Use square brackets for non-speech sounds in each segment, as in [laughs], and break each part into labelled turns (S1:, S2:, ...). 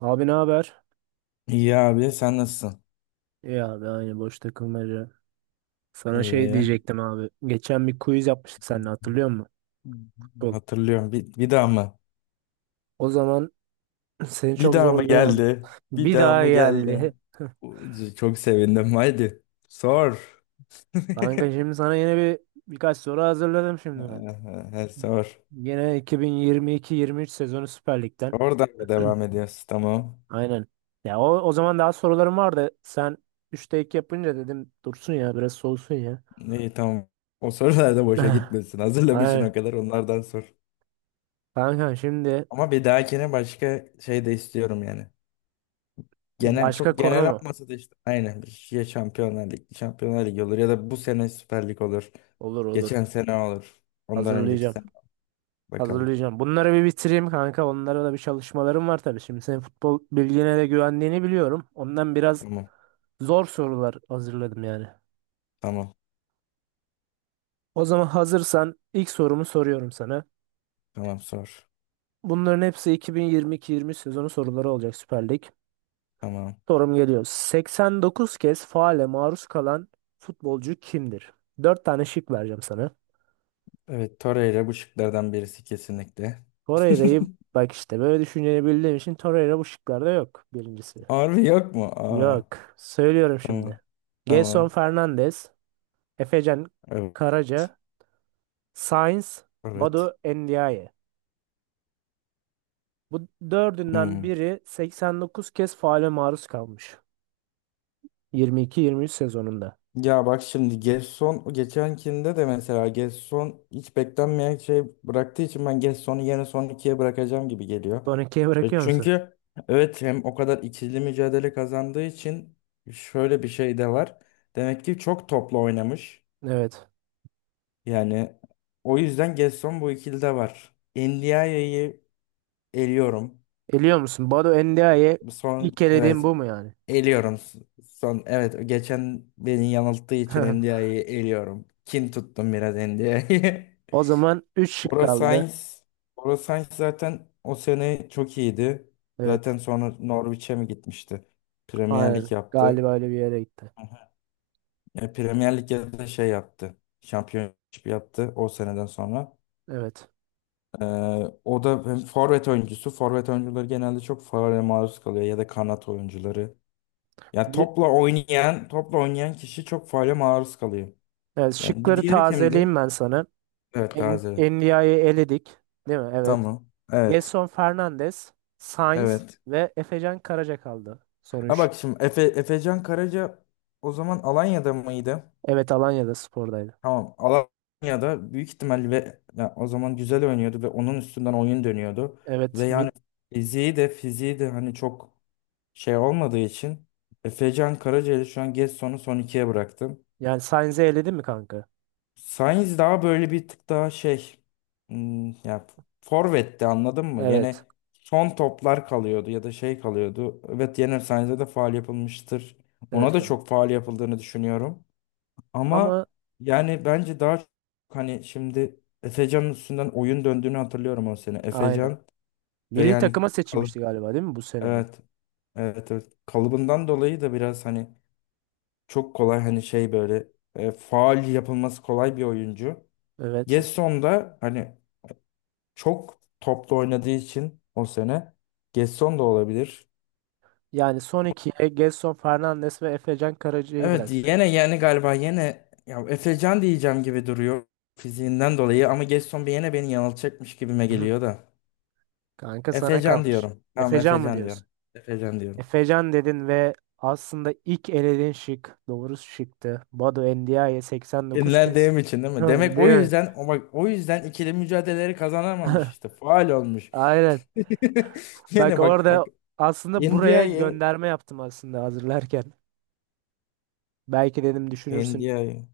S1: Abi ne haber?
S2: İyi abi sen nasılsın?
S1: İyi abi aynı boş takılmaca. Sana şey
S2: İyi.
S1: diyecektim abi. Geçen bir quiz yapmıştık seninle, hatırlıyor musun? Futbol.
S2: Hatırlıyorum. Bir daha mı?
S1: O zaman [clears throat] [laughs] seni
S2: Bir
S1: çok
S2: daha mı
S1: zorlayamadım.
S2: geldi? Bir
S1: Bir
S2: daha
S1: daha
S2: mı geldi?
S1: geldi.
S2: Çok sevindim. Haydi. Sor.
S1: [laughs]
S2: [laughs]
S1: Kanka şimdi sana yine birkaç soru hazırladım şimdi ben.
S2: He, Sor.
S1: Yine 2022-23 sezonu Süper Lig'den.
S2: Oradan mı devam
S1: [clears throat]
S2: ediyoruz? Tamam.
S1: Aynen. Ya o zaman daha sorularım vardı. Sen 3'te 2 yapınca dedim dursun ya, biraz soğusun ya.
S2: İyi, tamam. O sorular da boşa
S1: [laughs]
S2: gitmesin.
S1: [sighs]
S2: Hazırlamışsın
S1: Aynen.
S2: o kadar, onlardan sor.
S1: Kanka şimdi
S2: Ama bir dahakine başka şey de istiyorum yani. Genel,
S1: başka
S2: çok
S1: konu
S2: genel
S1: mu?
S2: olmasa da, işte aynen ya, Şampiyonlar Ligi, Şampiyonlar Ligi olur ya da bu sene Süper Lig olur.
S1: Olur olur.
S2: Geçen sene olur. Ondan önceki
S1: Hazırlayacağım.
S2: sene bakalım.
S1: Hazırlayacağım. Bunları bir bitireyim kanka. Onlara da bir çalışmalarım var tabii. Şimdi senin futbol bilgine de güvendiğini biliyorum. Ondan biraz
S2: Tamam.
S1: zor sorular hazırladım yani.
S2: Tamam.
S1: O zaman hazırsan ilk sorumu soruyorum sana.
S2: Tamam, sor.
S1: Bunların hepsi 2022-23 sezonu soruları olacak, Süper Lig.
S2: Tamam.
S1: Sorum geliyor. 89 kez faale maruz kalan futbolcu kimdir? 4 tane şık vereceğim sana.
S2: Evet, Torreira bu şıklardan birisi kesinlikle.
S1: Torreira'yı,
S2: [laughs]
S1: bak işte böyle düşüneceğini bildiğim için Torreira bu şıklarda yok, birincisi.
S2: Harbi yok mu? Aa,
S1: Yok. Söylüyorum
S2: tamam.
S1: şimdi.
S2: Tamam.
S1: Gelson Fernandes, Efecan
S2: Evet.
S1: Karaca, Sainz,
S2: Evet.
S1: Badu Endiaye. Bu dördünden
S2: Hmm.
S1: biri 89 kez faale maruz kalmış. 22-23 sezonunda.
S2: Ya bak şimdi Gerson, geçenkinde de mesela Gerson hiç beklenmeyen şey bıraktığı için, ben Gerson'u yine son ikiye bırakacağım gibi geliyor.
S1: Son ikiye
S2: E
S1: bırakıyor musun?
S2: çünkü evet, hem o kadar ikili mücadele kazandığı için şöyle bir şey de var. Demek ki çok toplu oynamış.
S1: Evet.
S2: Yani o yüzden Gerson bu ikilide var. Endiaye'yi eliyorum.
S1: Eliyor musun? Badu Endiaye
S2: Bu son,
S1: ilk elediğin
S2: evet,
S1: bu mu yani?
S2: eliyorum. Son, evet, geçen beni yanılttığı için
S1: [laughs]
S2: NDI'yi eliyorum. Kin tuttum biraz NDI'ye.
S1: O zaman üç
S2: [laughs]
S1: şık
S2: Bora
S1: kaldı.
S2: Sainz, Bora Sainz zaten o sene çok iyiydi.
S1: Evet.
S2: Zaten sonra Norwich'e mi gitmişti? Premier
S1: Aynen.
S2: Lig yaptı.
S1: Galiba öyle bir yere gitti.
S2: Premier Lig'de de şey yaptı. Championship yaptı o seneden sonra.
S1: Evet.
S2: E, O da hem forvet oyuncusu. Forvet oyuncuları genelde çok faule maruz kalıyor, ya da kanat oyuncuları. Ya
S1: Bir-
S2: topla oynayan kişi çok faale maruz kalıyor.
S1: Evet,
S2: Yani bir
S1: şıkları
S2: diğeri kimdi?
S1: tazeleyeyim ben sana.
S2: Evet, taze.
S1: Endia'yı eledik. Değil mi? Evet.
S2: Tamam. Evet.
S1: Gelson Fernandes, Sainz
S2: Evet.
S1: ve Efecan Karaca kaldı. Son
S2: Ha
S1: 3.
S2: bak şimdi Efecan Karaca o zaman Alanya'da mıydı?
S1: Evet, Alanya'da spordaydı.
S2: Tamam. Alanya'da büyük ihtimalle, ve ya o zaman güzel oynuyordu ve onun üstünden oyun dönüyordu.
S1: Evet.
S2: Ve yani fiziği de hani çok şey olmadığı için Efecan Karaca'yı, şu an Gedson'u son ikiye bıraktım.
S1: Yani Sainz'i eledin mi kanka?
S2: Sainz daha böyle bir tık daha şey, hmm, ya forvetti, anladın mı?
S1: Evet.
S2: Yine son toplar kalıyordu ya da şey kalıyordu. Evet, yine Sainz'e de faul yapılmıştır. Ona
S1: Evet
S2: da
S1: kanka.
S2: çok faul yapıldığını düşünüyorum.
S1: Ama
S2: Ama yani bence daha çok, hani şimdi Efecan'ın üstünden oyun döndüğünü hatırlıyorum o sene.
S1: aynen.
S2: Efecan ve
S1: Milli
S2: yani
S1: takıma
S2: kalıp,
S1: seçilmişti galiba, değil mi, bu sene mi?
S2: evet evet, kalıbından dolayı da biraz hani çok kolay, hani şey böyle, faul yapılması kolay bir oyuncu.
S1: Evet.
S2: Gesson da hani çok toplu oynadığı için o sene, Gesson da olabilir.
S1: Yani son ikiye Gelson Fernandes ve Efecan Karaca'yı
S2: Evet
S1: bıraktı.
S2: yine, yani galiba yine ya Efecan diyeceğim gibi duruyor fiziğinden dolayı, ama Gesson bir yine beni yanıltacakmış gibime geliyor
S1: [laughs]
S2: da.
S1: Kanka sana
S2: Efecan
S1: kalmış.
S2: diyorum. Tamam,
S1: Efecan mı
S2: Efecan
S1: diyorsun?
S2: diyorum. Efecan diyorum.
S1: Efecan dedin ve aslında ilk elediğin şık doğru şıktı. Badu Endiaye 89 kez.
S2: Dinlendiğim için değil
S1: [laughs]
S2: mi? Demek o
S1: Değil mi?
S2: yüzden, o bak, o yüzden ikili mücadeleleri kazanamamış
S1: [laughs]
S2: işte. Faal olmuş.
S1: Aynen.
S2: [laughs]
S1: Bak
S2: Yine bak
S1: orada
S2: bak
S1: aslında buraya
S2: India'yı,
S1: gönderme yaptım aslında hazırlarken. Belki dedim düşünürsün.
S2: India'yı,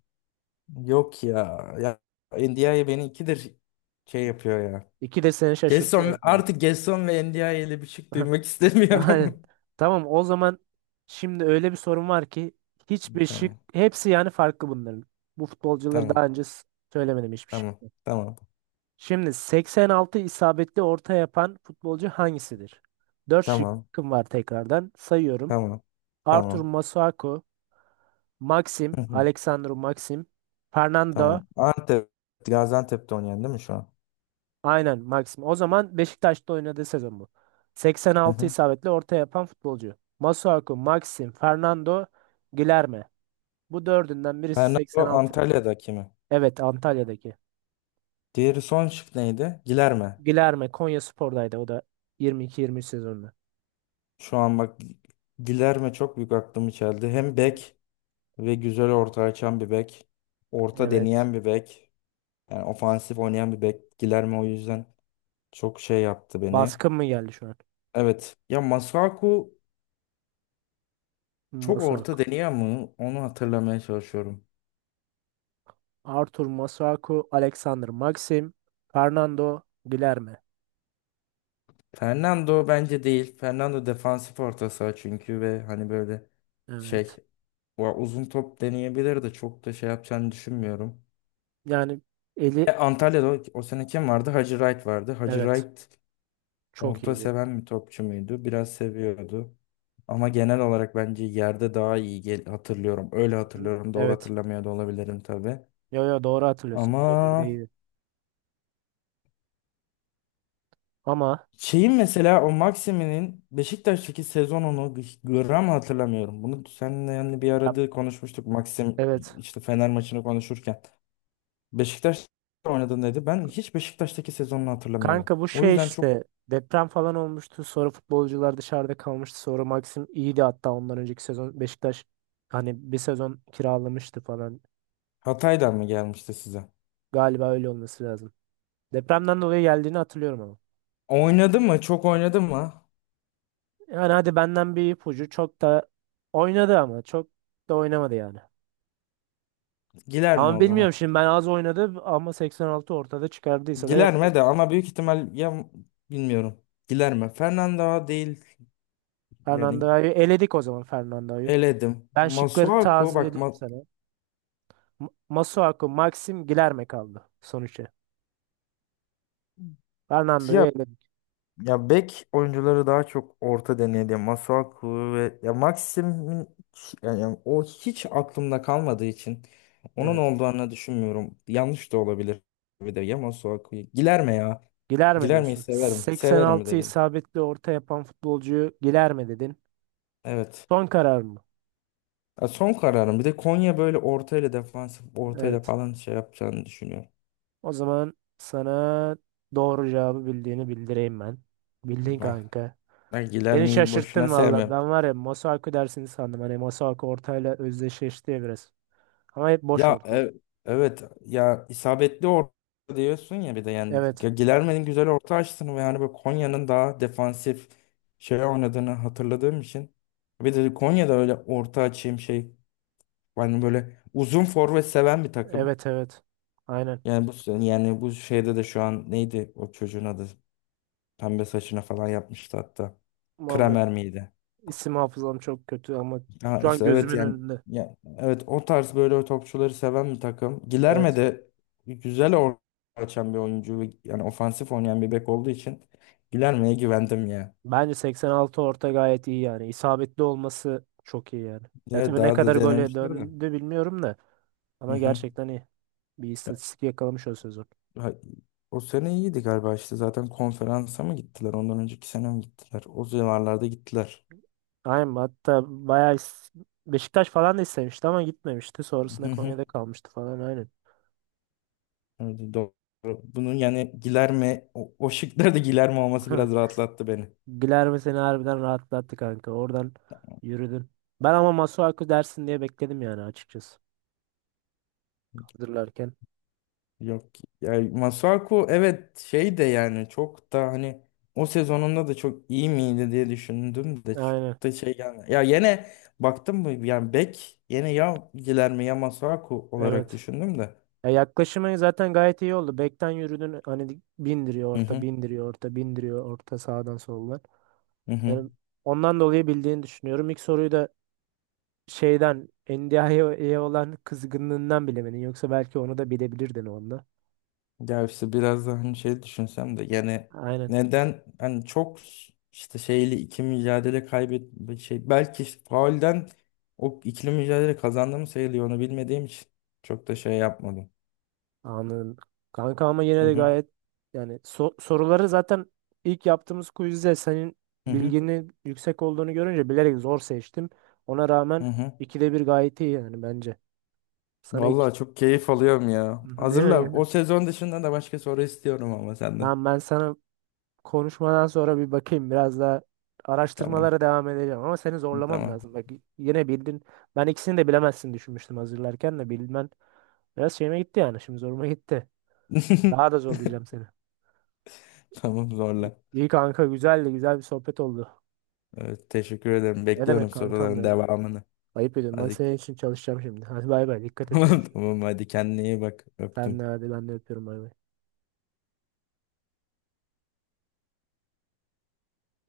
S2: yok ya. Ya India'yı beni ikidir şey yapıyor ya.
S1: İki de seni şaşırtıyor
S2: Gerson,
S1: yani.
S2: artık Gerson ve NDI ile bir şey duymak
S1: [laughs] Aynen.
S2: istemiyorum.
S1: Tamam, o zaman şimdi öyle bir sorun var ki hiçbir
S2: [laughs]
S1: şık,
S2: Tamam.
S1: hepsi yani farklı bunların. Bu futbolcuları
S2: Tamam.
S1: daha önce söylemedim, hiçbir
S2: Tamam.
S1: şık.
S2: Tamam.
S1: Şimdi 86 isabetli orta yapan futbolcu hangisidir? 4
S2: Tamam.
S1: şıkkım var tekrardan. Sayıyorum.
S2: Tamam.
S1: Arthur
S2: Tamam.
S1: Masuaku,
S2: Hı hı,
S1: Alexandru Maxim, Fernando.
S2: tamam. Antep, Gaziantep'te oynayan değil mi şu an?
S1: Aynen Maxim. O zaman Beşiktaş'ta oynadığı sezon bu.
S2: Hı
S1: 86
S2: hı.
S1: isabetli orta yapan futbolcu. Masuaku, Maxim, Fernando, Guilherme. Bu dördünden birisi
S2: Bernardo
S1: 86.
S2: Antalya'daki mi?
S1: Evet, Antalya'daki.
S2: Diğeri, son şık neydi? Gilerme.
S1: Guilherme Konyaspor'daydı o da, 22-23 sezonunda.
S2: Şu an bak, Gilerme çok büyük aklımı çeldi. Hem bek ve güzel orta açan bir bek. Orta
S1: Evet.
S2: deneyen bir bek. Yani ofansif oynayan bir bek. Gilerme o yüzden çok şey yaptı beni.
S1: Baskın mı geldi şu an?
S2: Evet. Ya Masuaku çok orta
S1: Masuaku.
S2: deniyor mu? Onu hatırlamaya çalışıyorum.
S1: Arthur Masuaku, Alexander Maxim, Fernando Guilherme.
S2: Fernando bence değil. Fernando defansif orta saha, çünkü ve hani böyle şey,
S1: Evet.
S2: o uzun top deneyebilir de, çok da şey yapacağını düşünmüyorum.
S1: Yani eli
S2: Antalya'da o sene kim vardı? Hacı Wright vardı. Hacı
S1: evet
S2: Wright
S1: çok
S2: orta
S1: iyiydi.
S2: seven bir topçu muydu? Biraz seviyordu. Ama genel olarak bence yerde daha iyi gel- hatırlıyorum. Öyle
S1: Hı.
S2: hatırlıyorum. Doğru
S1: Evet.
S2: hatırlamıyor da olabilirim tabii.
S1: Yo yo, doğru hatırlıyorsun.
S2: Ama
S1: Birebir değildi. Ama
S2: şeyin mesela, o Maximin'in Beşiktaş'taki sezonunu gram hatırlamıyorum. Bunu seninle yani bir
S1: ya,
S2: arada konuşmuştuk. Maxim
S1: evet.
S2: işte Fener maçını konuşurken. Beşiktaş oynadın dedi. Ben hiç Beşiktaş'taki sezonunu hatırlamıyorum.
S1: Kanka bu
S2: O
S1: şey
S2: yüzden çok
S1: işte, deprem falan olmuştu. Sonra futbolcular dışarıda kalmıştı. Sonra Maxim iyiydi, hatta ondan önceki sezon Beşiktaş hani bir sezon kiralamıştı falan.
S2: Hatay'dan mı gelmişti size?
S1: Galiba öyle olması lazım. Depremden dolayı geldiğini hatırlıyorum ama.
S2: Oynadı mı? Çok oynadı mı?
S1: Yani hadi, benden bir ipucu. Çok da oynadı ama çok da oynamadı yani.
S2: Giler mi
S1: Ama
S2: o zaman?
S1: bilmiyorum şimdi, ben az oynadı ama 86 ortada çıkardıysa da
S2: Giler
S1: yapacak.
S2: mi de, ama büyük ihtimal ya, bilmiyorum. Giler mi? Fernando değil yani,
S1: Fernando'yu eledik o zaman, Fernando'yu.
S2: eledim.
S1: Ben şıkları
S2: Masuaku bak,
S1: tazeleyeyim
S2: ma-
S1: sana. Masuaku, Maxim, Gilerme kaldı sonuçta. Fernando'yu
S2: ya,
S1: eledik.
S2: ya bek oyuncuları daha çok orta denedi. Masuaku ve ya Maxim'in, yani yani o hiç aklımda kalmadığı için onun
S1: Evet.
S2: olduğunu düşünmüyorum. Yanlış da olabilir. Bir de ya Masuaku. Giler mi ya?
S1: Gilerme
S2: Giler miyi
S1: diyorsun.
S2: severim. Severim, bir de
S1: 86
S2: gel.
S1: isabetli orta yapan futbolcuyu Gilerme dedin.
S2: Evet.
S1: Son karar mı?
S2: Ya son kararım. Bir de Konya böyle ortayla, defansif ortayla
S1: Evet.
S2: falan şey yapacağını düşünüyorum.
S1: O zaman sana doğru cevabı bildiğini bildireyim ben. Bildin
S2: Ah,
S1: kanka.
S2: ben Giler
S1: Beni
S2: miyi boşuna
S1: şaşırttın valla.
S2: sevmem.
S1: Ben var ya, Masuaku dersini sandım. Hani Masuaku ortayla özdeşleşti ya biraz. Ama hep boş
S2: Ya
S1: ortaya.
S2: e- evet, ya isabetli orta diyorsun ya, bir de yani
S1: Evet.
S2: Ge- Gilerme'nin güzel orta açtığını, ve yani böyle Konya'nın daha defansif şey oynadığını hatırladığım için, bir de Konya'da öyle orta açayım şey, yani böyle uzun forvet seven bir takım.
S1: Evet evet. Aynen.
S2: Yani bu, yani bu şeyde de şu an neydi o çocuğun adı? Pembe saçına falan yapmıştı hatta.
S1: Vallahi
S2: Kramer miydi?
S1: isim hafızam çok kötü ama
S2: Ha
S1: şu an
S2: işte evet
S1: gözümün
S2: yani,
S1: önünde.
S2: ya, evet o tarz böyle topçuları seven bir takım. Gilerme
S1: Evet.
S2: de güzel orta açan bir oyuncu ve yani ofansif oynayan bir bek olduğu için Gilerme'ye güvendim ya.
S1: Bence 86 orta gayet iyi yani. İsabetli olması çok iyi yani. Ya
S2: Ya
S1: tabii ne
S2: daha
S1: kadar
S2: da
S1: gole
S2: denemişler de.
S1: döndü bilmiyorum da.
S2: Hı
S1: Ama
S2: hı.
S1: gerçekten iyi. Bir
S2: Ya,
S1: istatistik yakalamış o sezon.
S2: ha- o sene iyiydi galiba işte, zaten konferansa mı gittiler, ondan önceki sene mi gittiler? O civarlarda gittiler.
S1: Aynen, hatta bayağı Beşiktaş falan da istemişti ama gitmemişti. Sonrasında
S2: Hı hı.
S1: Konya'da kalmıştı falan, aynen.
S2: Evet, doğru. Bunun yani Gilerme, o şıklarda Guilherme
S1: [laughs]
S2: olması
S1: Heh.
S2: biraz rahatlattı beni.
S1: Guilherme seni harbiden rahatlattı kanka. Oradan yürüdün. Ben ama Masuaku dersin diye bekledim yani, açıkçası. Hazırlarken.
S2: Yok yani Masuaku, evet şey de, yani çok da hani o sezonunda da çok iyi miydi diye düşündüm de, çok
S1: Aynen.
S2: da şey yani, ya yine baktım mı yani bek, yine ya Guilherme ya Masuaku olarak
S1: Evet.
S2: düşündüm de.
S1: Ya yaklaşımı zaten gayet iyi oldu. Bekten yürüdün hani, bindiriyor
S2: Hı
S1: orta,
S2: hı.
S1: bindiriyor orta, bindiriyor orta, sağdan soldan.
S2: Hı hı.
S1: Yani ondan dolayı bildiğini düşünüyorum. İlk soruyu da şeyden, NDI'ye olan kızgınlığından bilemedin. Yoksa belki onu da bilebilirdin onda.
S2: Ya işte biraz daha hani şey düşünsem de yani,
S1: Aynen.
S2: neden hani çok, işte şeyli iki mücadele kaybet şey, belki işte faulden o ikili mücadele kazandığımı sayılıyor, onu bilmediğim için çok da şey yapmadım.
S1: Anladım. Kanka ama yine
S2: Hı
S1: de
S2: hı.
S1: gayet yani, soruları zaten ilk yaptığımız quizde senin
S2: Hı hı.
S1: bilginin yüksek olduğunu görünce bilerek zor seçtim. Ona
S2: Hı
S1: rağmen
S2: hı.
S1: ikide bir gayet iyi yani bence. Sana iki
S2: Vallahi çok keyif alıyorum ya.
S1: [laughs] değil
S2: Hazırla.
S1: mi?
S2: O sezon dışında da başka soru istiyorum ama senden.
S1: Ben sana konuşmadan sonra bir bakayım, biraz daha
S2: Tamam.
S1: araştırmalara devam edeceğim ama seni zorlamam
S2: Tamam.
S1: lazım. Bak yine bildin. Ben ikisini de bilemezsin düşünmüştüm, hazırlarken de bilmen biraz şeyime gitti yani, şimdi zoruma gitti.
S2: [laughs]
S1: Daha da zorlayacağım seni.
S2: Tamam, zorla.
S1: İyi kanka, güzeldi, güzel bir sohbet oldu.
S2: Evet, teşekkür ederim.
S1: Ne demek
S2: Bekliyorum
S1: kankam
S2: soruların
S1: be?
S2: devamını.
S1: Ayıp ediyorum. Ben
S2: Hadi.
S1: senin
S2: [laughs]
S1: için çalışacağım şimdi. Hadi bay bay. Dikkat et,
S2: Tamam
S1: görüşürüz.
S2: tamam, hadi kendine iyi bak.
S1: Sen de
S2: Öptüm.
S1: hadi, ben de öpüyorum, bay bay.